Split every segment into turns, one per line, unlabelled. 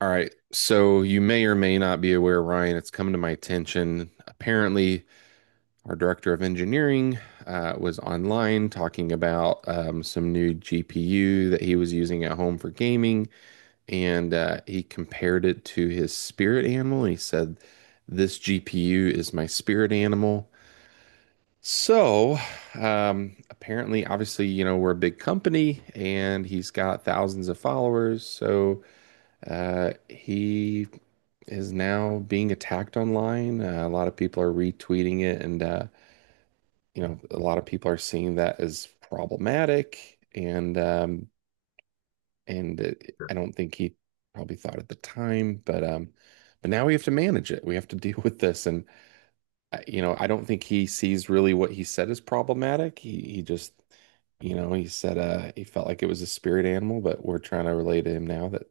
All right. So you may or may not be aware, Ryan, it's come to my attention. Apparently, our director of engineering was online talking about some new GPU that he was using at home for gaming, and he compared it to his spirit animal. He said, this GPU is my spirit animal. So, Apparently, obviously, you know, we're a big company and he's got thousands of followers. So, he is now being attacked online. A lot of people are retweeting it, and you know, a lot of people are seeing that as problematic. I don't think he probably thought at the time, but now we have to manage it. We have to deal with this, and you know, I don't think he sees really what he said as problematic. He just. You know, he said he felt like it was a spirit animal, but we're trying to relay to him now that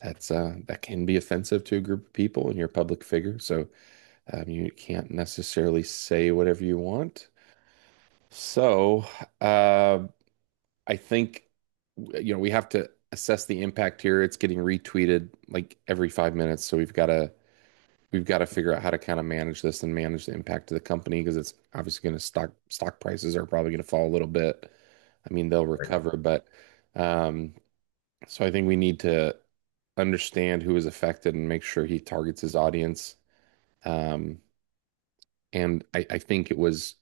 That can be offensive to a group of people, and you're a public figure, so you can't necessarily say whatever you want. So uh, I think you know we have to assess the impact here. It's getting retweeted like every 5 minutes, so we've got to figure out how to kind of manage this and manage the impact to the company because it's obviously going to stock prices are probably going to fall a little bit. I mean, they'll
Right.
recover, but um, so I think we need to understand who is affected and make sure he targets his audience. Um, I think it was,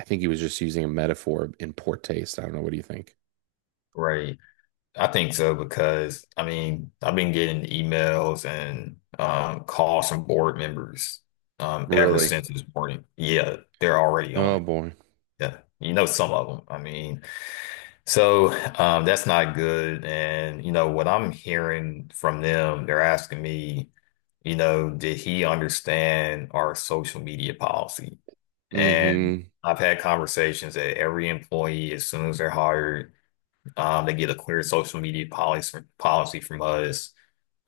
I think he was just using a metaphor in poor taste. I don't know. What do you think?
Right. I think so because I mean, I've been getting emails and calls from board members ever
Really?
since this morning. Yeah, they're already on
Oh
it.
boy.
Yeah. You know, some of them. I mean, so that's not good. And, you know, what I'm hearing from them, they're asking me, you know, did he understand our social media policy? And
Hmm.
I've had conversations that every employee, as soon as they're hired, they get a clear social media policy from us.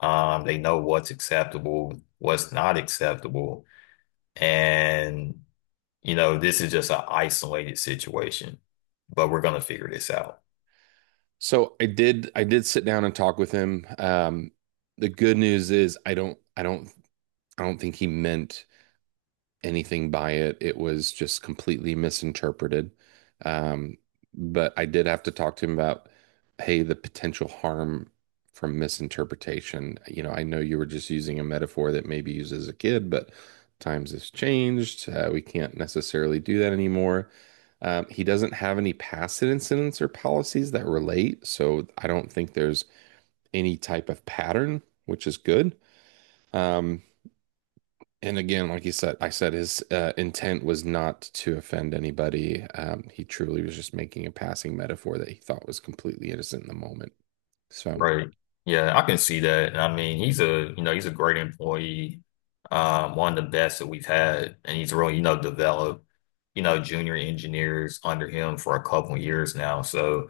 They know what's acceptable, what's not acceptable, and you know this is just an isolated situation, but we're gonna figure this out.
I did sit down and talk with him. The good news is I don't think he meant anything by it. It was just completely misinterpreted. Um, but I did have to talk to him about, hey, the potential harm from misinterpretation. You know, I know you were just using a metaphor that maybe used as a kid, but times has changed. We can't necessarily do that anymore. He doesn't have any past incidents or policies that relate, so I don't think there's any type of pattern, which is good. Um, and again, like I said his intent was not to offend anybody. He truly was just making a passing metaphor that he thought was completely innocent in the moment. So,
Right. Yeah, I can see that. And I mean, he's a, you know, he's a great employee, one of the best that we've had. And he's really, you know, developed, you know, junior engineers under him for a couple of years now. So,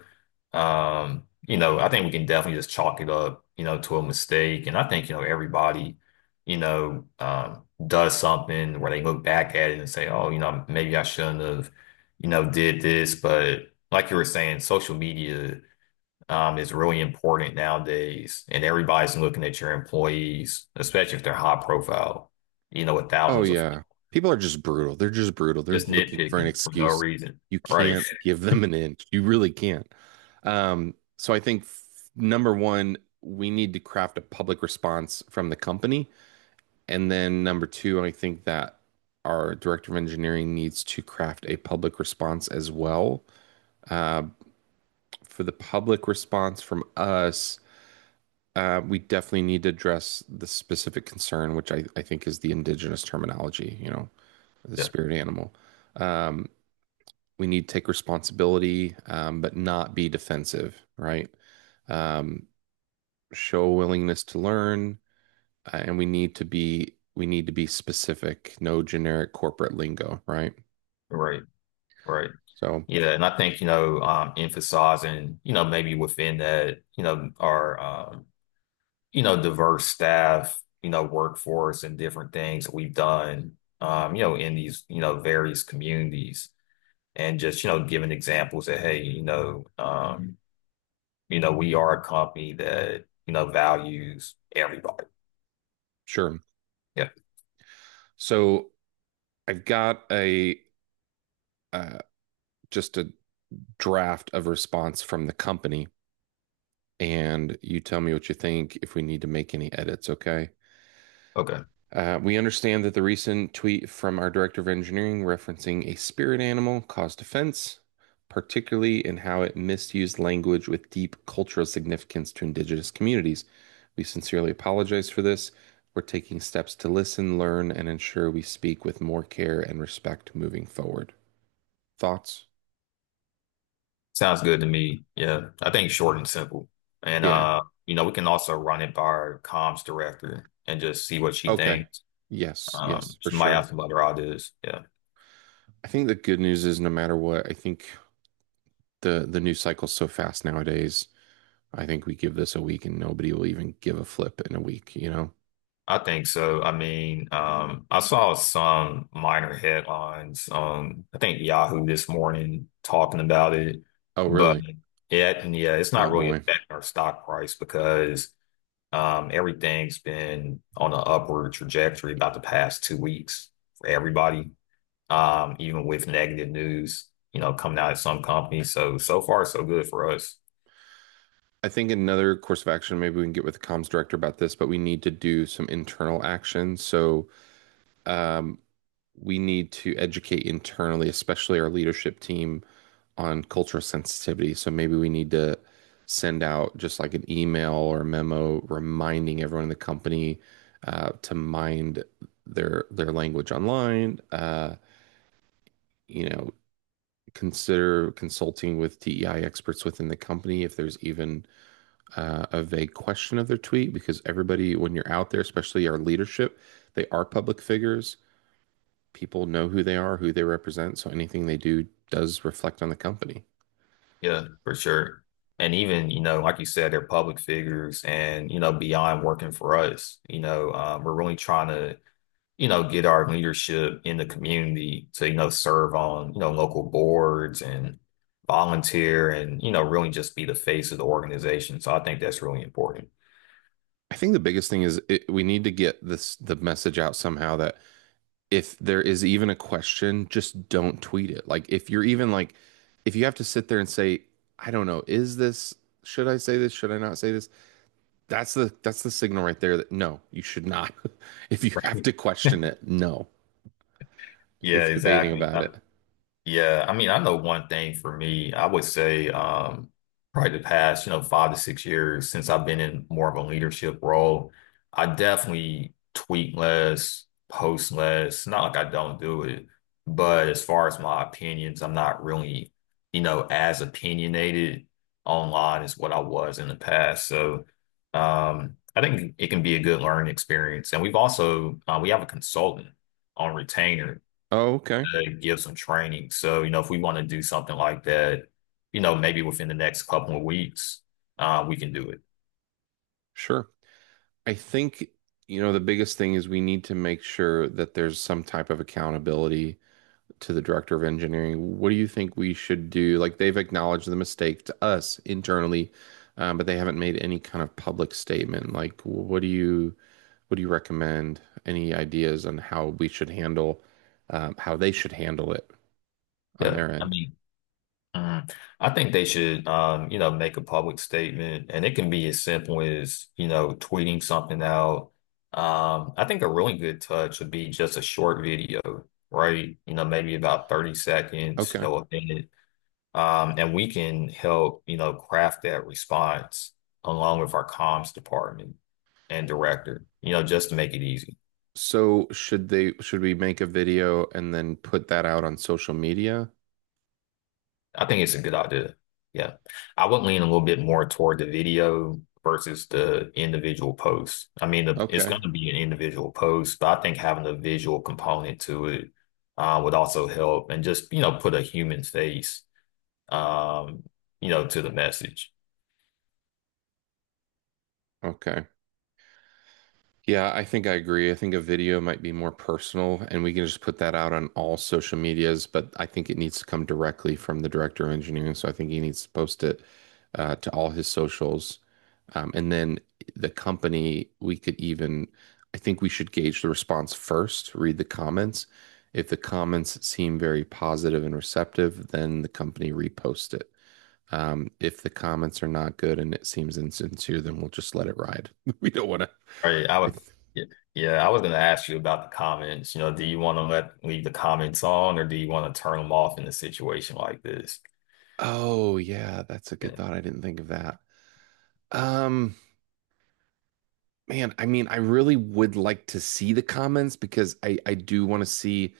you know, I think we can definitely just chalk it up, you know, to a mistake. And I think, you know, everybody, you know, does something where they look back at it and say, oh, you know, maybe I shouldn't have, you know, did this. But like you were saying, social media is really important nowadays, and everybody's looking at your employees, especially if they're high profile, you know, with
oh
thousands of
yeah, people are just brutal. They're just brutal. They're
just
looking for an
nitpicking for no
excuse.
reason.
You
Right.
can't give them an inch. You really can't. Um, so I think f- Number one, we need to craft a public response from the company, and then number two, I think that our director of engineering needs to craft a public response as well. Uh, for the public response from us, we definitely need to address the specific concern, which I think is the indigenous terminology, you know, the
Yeah.
spirit animal. Um, we need to take responsibility, but not be defensive, right? Um, Show a willingness to learn, and we need to be specific, no generic corporate lingo, right?
Right. Right.
So
Yeah. And I think, you know, emphasizing, you know, maybe within that, you know, our, you know, diverse staff, you know, workforce and different things we've done, you know, in these, you know, various communities and just, you know, giving examples that, hey, you know, we are a company that, you know, values everybody.
sure.
Yeah.
So I've got a uh, just a draft of response from the company and you tell me what you think if we need to make any edits, okay?
Okay.
We understand that the recent tweet from our director of engineering referencing a spirit animal caused offense, particularly in how it misused language with deep cultural significance to indigenous communities. We sincerely apologize for this. We're taking steps to listen, learn, and ensure we speak with more care and respect moving forward. Thoughts?
Sounds good to me. Yeah. I think short and simple. And
Yeah.
you know, we can also run it by our comms director and just see what she
Okay.
thinks.
Yes. Yes, for
She might have
sure.
some other ideas. Yeah.
I think the good news is no matter what, I think the news cycle's so fast nowadays. I think we give this a week and nobody will even give a flip in a week, you know?
I think so. I mean, I saw some minor headlines on, I think Yahoo this morning talking about it,
Oh,
but
really?
yeah, yeah, it's
Oh
not really
boy.
affecting our stock price because everything's been on an upward trajectory about the past 2 weeks for everybody, even with negative news, you know, coming out of some companies. So, so far, so good for us.
I think another course of action, maybe we can get with the comms director about this, but we need to do some internal action. So um, we need to educate internally, especially our leadership team, on cultural sensitivity. So maybe we need to send out just like an email or memo reminding everyone in the company to mind their language online. You know, consider consulting with DEI experts within the company if there's even a vague question of their tweet, because everybody, when you're out there, especially our leadership, they are public figures. People know who they are, who they represent, so anything they do does reflect on the company.
Yeah, for sure. And even, you know, like you said, they're public figures and, you know, beyond working for us, you know, we're really trying to you know, get our leadership in the community to, you know, serve on, you know, local boards and volunteer and, you know, really just be the face of the organization. So I think that's really important.
I think the biggest thing is we need to get this the message out somehow that if there is even a question, just don't tweet it. Like if you're even like if you have to sit there and say, I don't know, is this should I say this? Should I not say this? That's the signal right there that no, you should not. If you have
Right.
to question it, no. If you're
Yeah,
debating
exactly.
about it.
Yeah, I mean, I know one thing for me, I would say probably the past, you know, 5 to 6 years since I've been in more of a leadership role, I definitely tweet less, post less. Not like I don't do it, but as far as my opinions, I'm not really, you know, as opinionated online as what I was in the past. So I think it can be a good learning experience. And we've also we have a consultant on retainer
Oh, okay.
to give some training. So, you know, if we want to do something like that, you know, maybe within the next couple of weeks, we can do it.
Sure. I think, you know, the biggest thing is we need to make sure that there's some type of accountability to the director of engineering. What do you think we should do? Like they've acknowledged the mistake to us internally, but they haven't made any kind of public statement. Like, what do you recommend? Any ideas on how we should handle, how they should handle it on
Yeah.
their
I
end?
mean, mm, I think they should, you know, make a public statement and it can be as simple as, you know, tweeting something out. I think a really good touch would be just a short video, right? You know, maybe about 30 seconds, you
Okay.
know, a minute. And we can help, you know, craft that response along with our comms department and director, you know, just to make it easy.
So should we make a video and then put that out on social media?
I think it's a good idea. Yeah. I would lean a little bit more toward the video versus the individual post. I mean, the, it's going
Okay.
to be an individual post, but I think having a visual component to it would also help and just, you know, put a human face, um, you know, to the message.
Okay. Yeah, I think I agree. I think a video might be more personal, and we can just put that out on all social medias, but I think it needs to come directly from the director of engineering. So I think he needs to post it to all his socials. And then the company, I think we should gauge the response first, read the comments. If the comments seem very positive and receptive, then the company repost it. If the comments are not good and it seems insincere, then we'll just let it ride. We don't want to.
Right, I would, yeah, yeah, I was going to ask you about the comments. You know, do you want to let leave the comments on, or do you want to turn them off in a situation like this?
Oh yeah, that's a good
Yeah,
thought. I didn't think of that. Um, man, I mean, I really would like to see the comments because I do want to see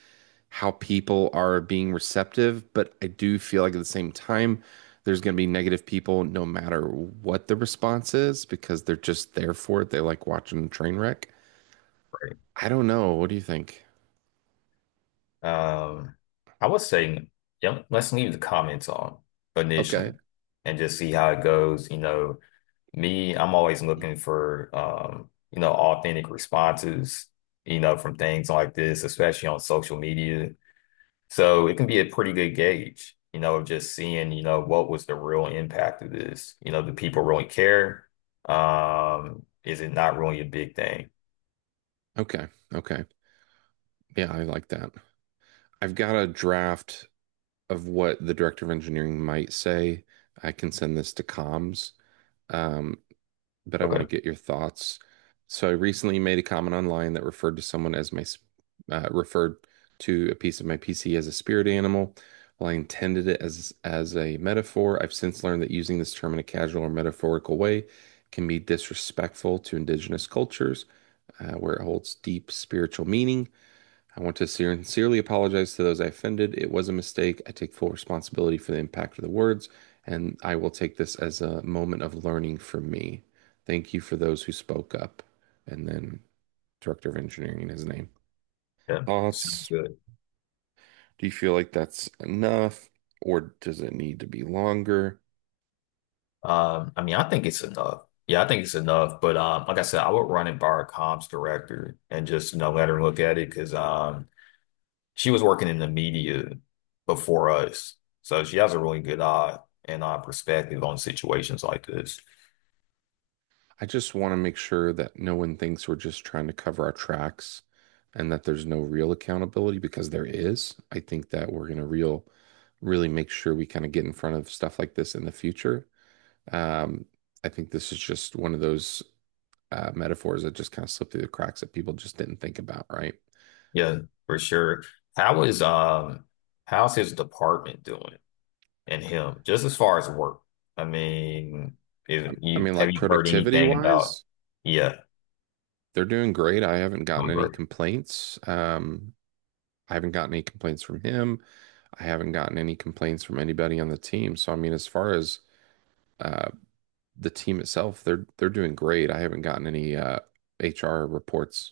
how people are being receptive, but I do feel like at the same time there's going to be negative people no matter what the response is because they're just there for it. They like watching a train wreck.
right.
I don't know. What do you think?
Um, I would say, yeah, let's leave the comments on
Okay.
initially, and just see how it goes. You know, me, I'm always looking for, you know, authentic responses. You know, from things like this, especially on social media. So it can be a pretty good gauge, you know, of just seeing, you know, what was the real impact of this? You know, do people really care? Is it not really a big thing?
Okay. Okay. Yeah, I like that. I've got a draft of what the director of engineering might say. I can send this to comms, um, but I want to
Okay.
get your thoughts. So I recently made a comment online that referred to a piece of my PC as a spirit animal. While I intended it as a metaphor, I've since learned that using this term in a casual or metaphorical way can be disrespectful to indigenous cultures, where it holds deep spiritual meaning. I want to sincerely apologize to those I offended. It was a mistake. I take full responsibility for the impact of the words, and I will take this as a moment of learning for me. Thank you for those who spoke up. And then Director of Engineering in his name.
Yeah. Sounds
Thoughts?
good.
Do you feel like that's enough, or does it need to be longer?
I mean, I think it's enough. Yeah, I think it's enough. But like I said, I would run it by our comms director and just, you know, let her look at it because she was working in the media before us. So she has a really good eye and perspective on situations like this.
I just want to make sure that no one thinks we're just trying to cover our tracks and that there's no real accountability because there is. I think that we're going to really make sure we kind of get in front of stuff like this in the future. Um, I think this is just one of those metaphors that just kind of slipped through the cracks that people just didn't think about, right?
Yeah, for sure. How is how's his department doing and him, just as far as work? I mean, is
I
you
mean,
have
like
you heard
productivity
anything about
wise,
yeah,
they're doing great. I haven't gotten
doing
any
great.
complaints. I haven't gotten any complaints from him. I haven't gotten any complaints from anybody on the team. So I mean, as far as uh, the team itself, they're doing great. I haven't gotten any HR reports.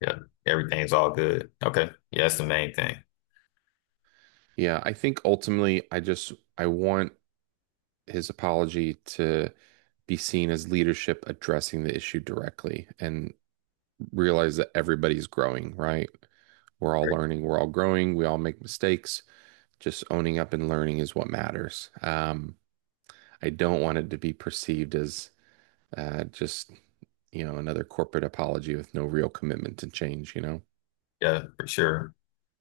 Yeah. Everything's all good. Okay. Yeah, that's the main thing.
Yeah, I think ultimately, I want his apology to be seen as leadership addressing the issue directly and realize that everybody's growing, right? We're all
Right.
learning, we're all growing, we all make mistakes. Just owning up and learning is what matters. I don't want it to be perceived as Uh, just, you know, another corporate apology with no real commitment to change, you know?
Yeah, for sure.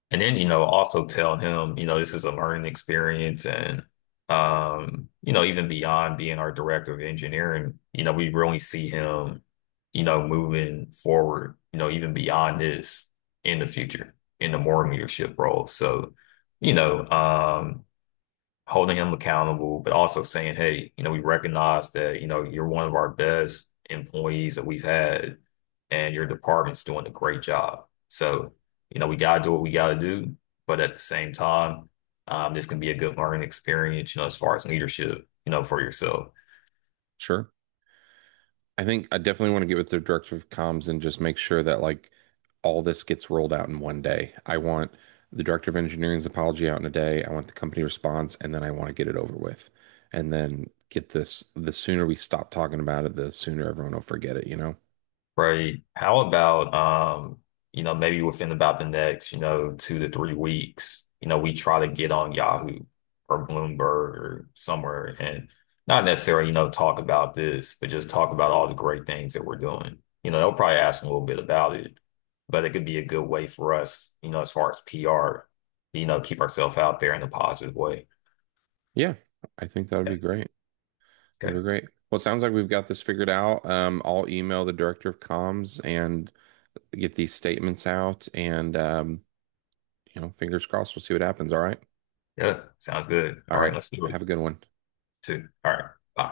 And then, you know, also tell him, you know, this is a learning experience and you know, even beyond being our director of engineering, you know, we really see him, you know, moving forward, you know, even beyond this in the future in the more leadership role. So, you know, holding him accountable, but also saying, hey, you know, we recognize that, you know, you're one of our best employees that we've had and your department's doing a great job. So, you know, we got to do what we got to do, but at the same time, this can be a good learning experience, you know, as far as leadership, you know, for yourself.
Sure. I think I definitely want to get with the director of comms and just make sure that like all this gets rolled out in 1 day. I want the director of engineering's apology out in a day. I want the company response, and then I want to get it over with. And then the sooner we stop talking about it, the sooner everyone will forget it, you know?
Right. How about you know, maybe within about the next, you know, 2 to 3 weeks, you know, we try to get on Yahoo or Bloomberg or somewhere and not necessarily, you know, talk about this, but just talk about all the great things that we're doing. You know, they'll probably ask a little bit about it, but it could be a good way for us, you know, as far as PR, you know, keep ourselves out there in a positive way.
Yeah, I think that would
Yeah.
be great. That'd
Okay.
be great. Well, it sounds like we've got this figured out. I'll email the director of comms and get these statements out and you know, fingers crossed, we'll see what happens. All right.
Yeah. Sounds good.
All
All right,
right.
let's do it
Have a good one.
too. All right. Bye.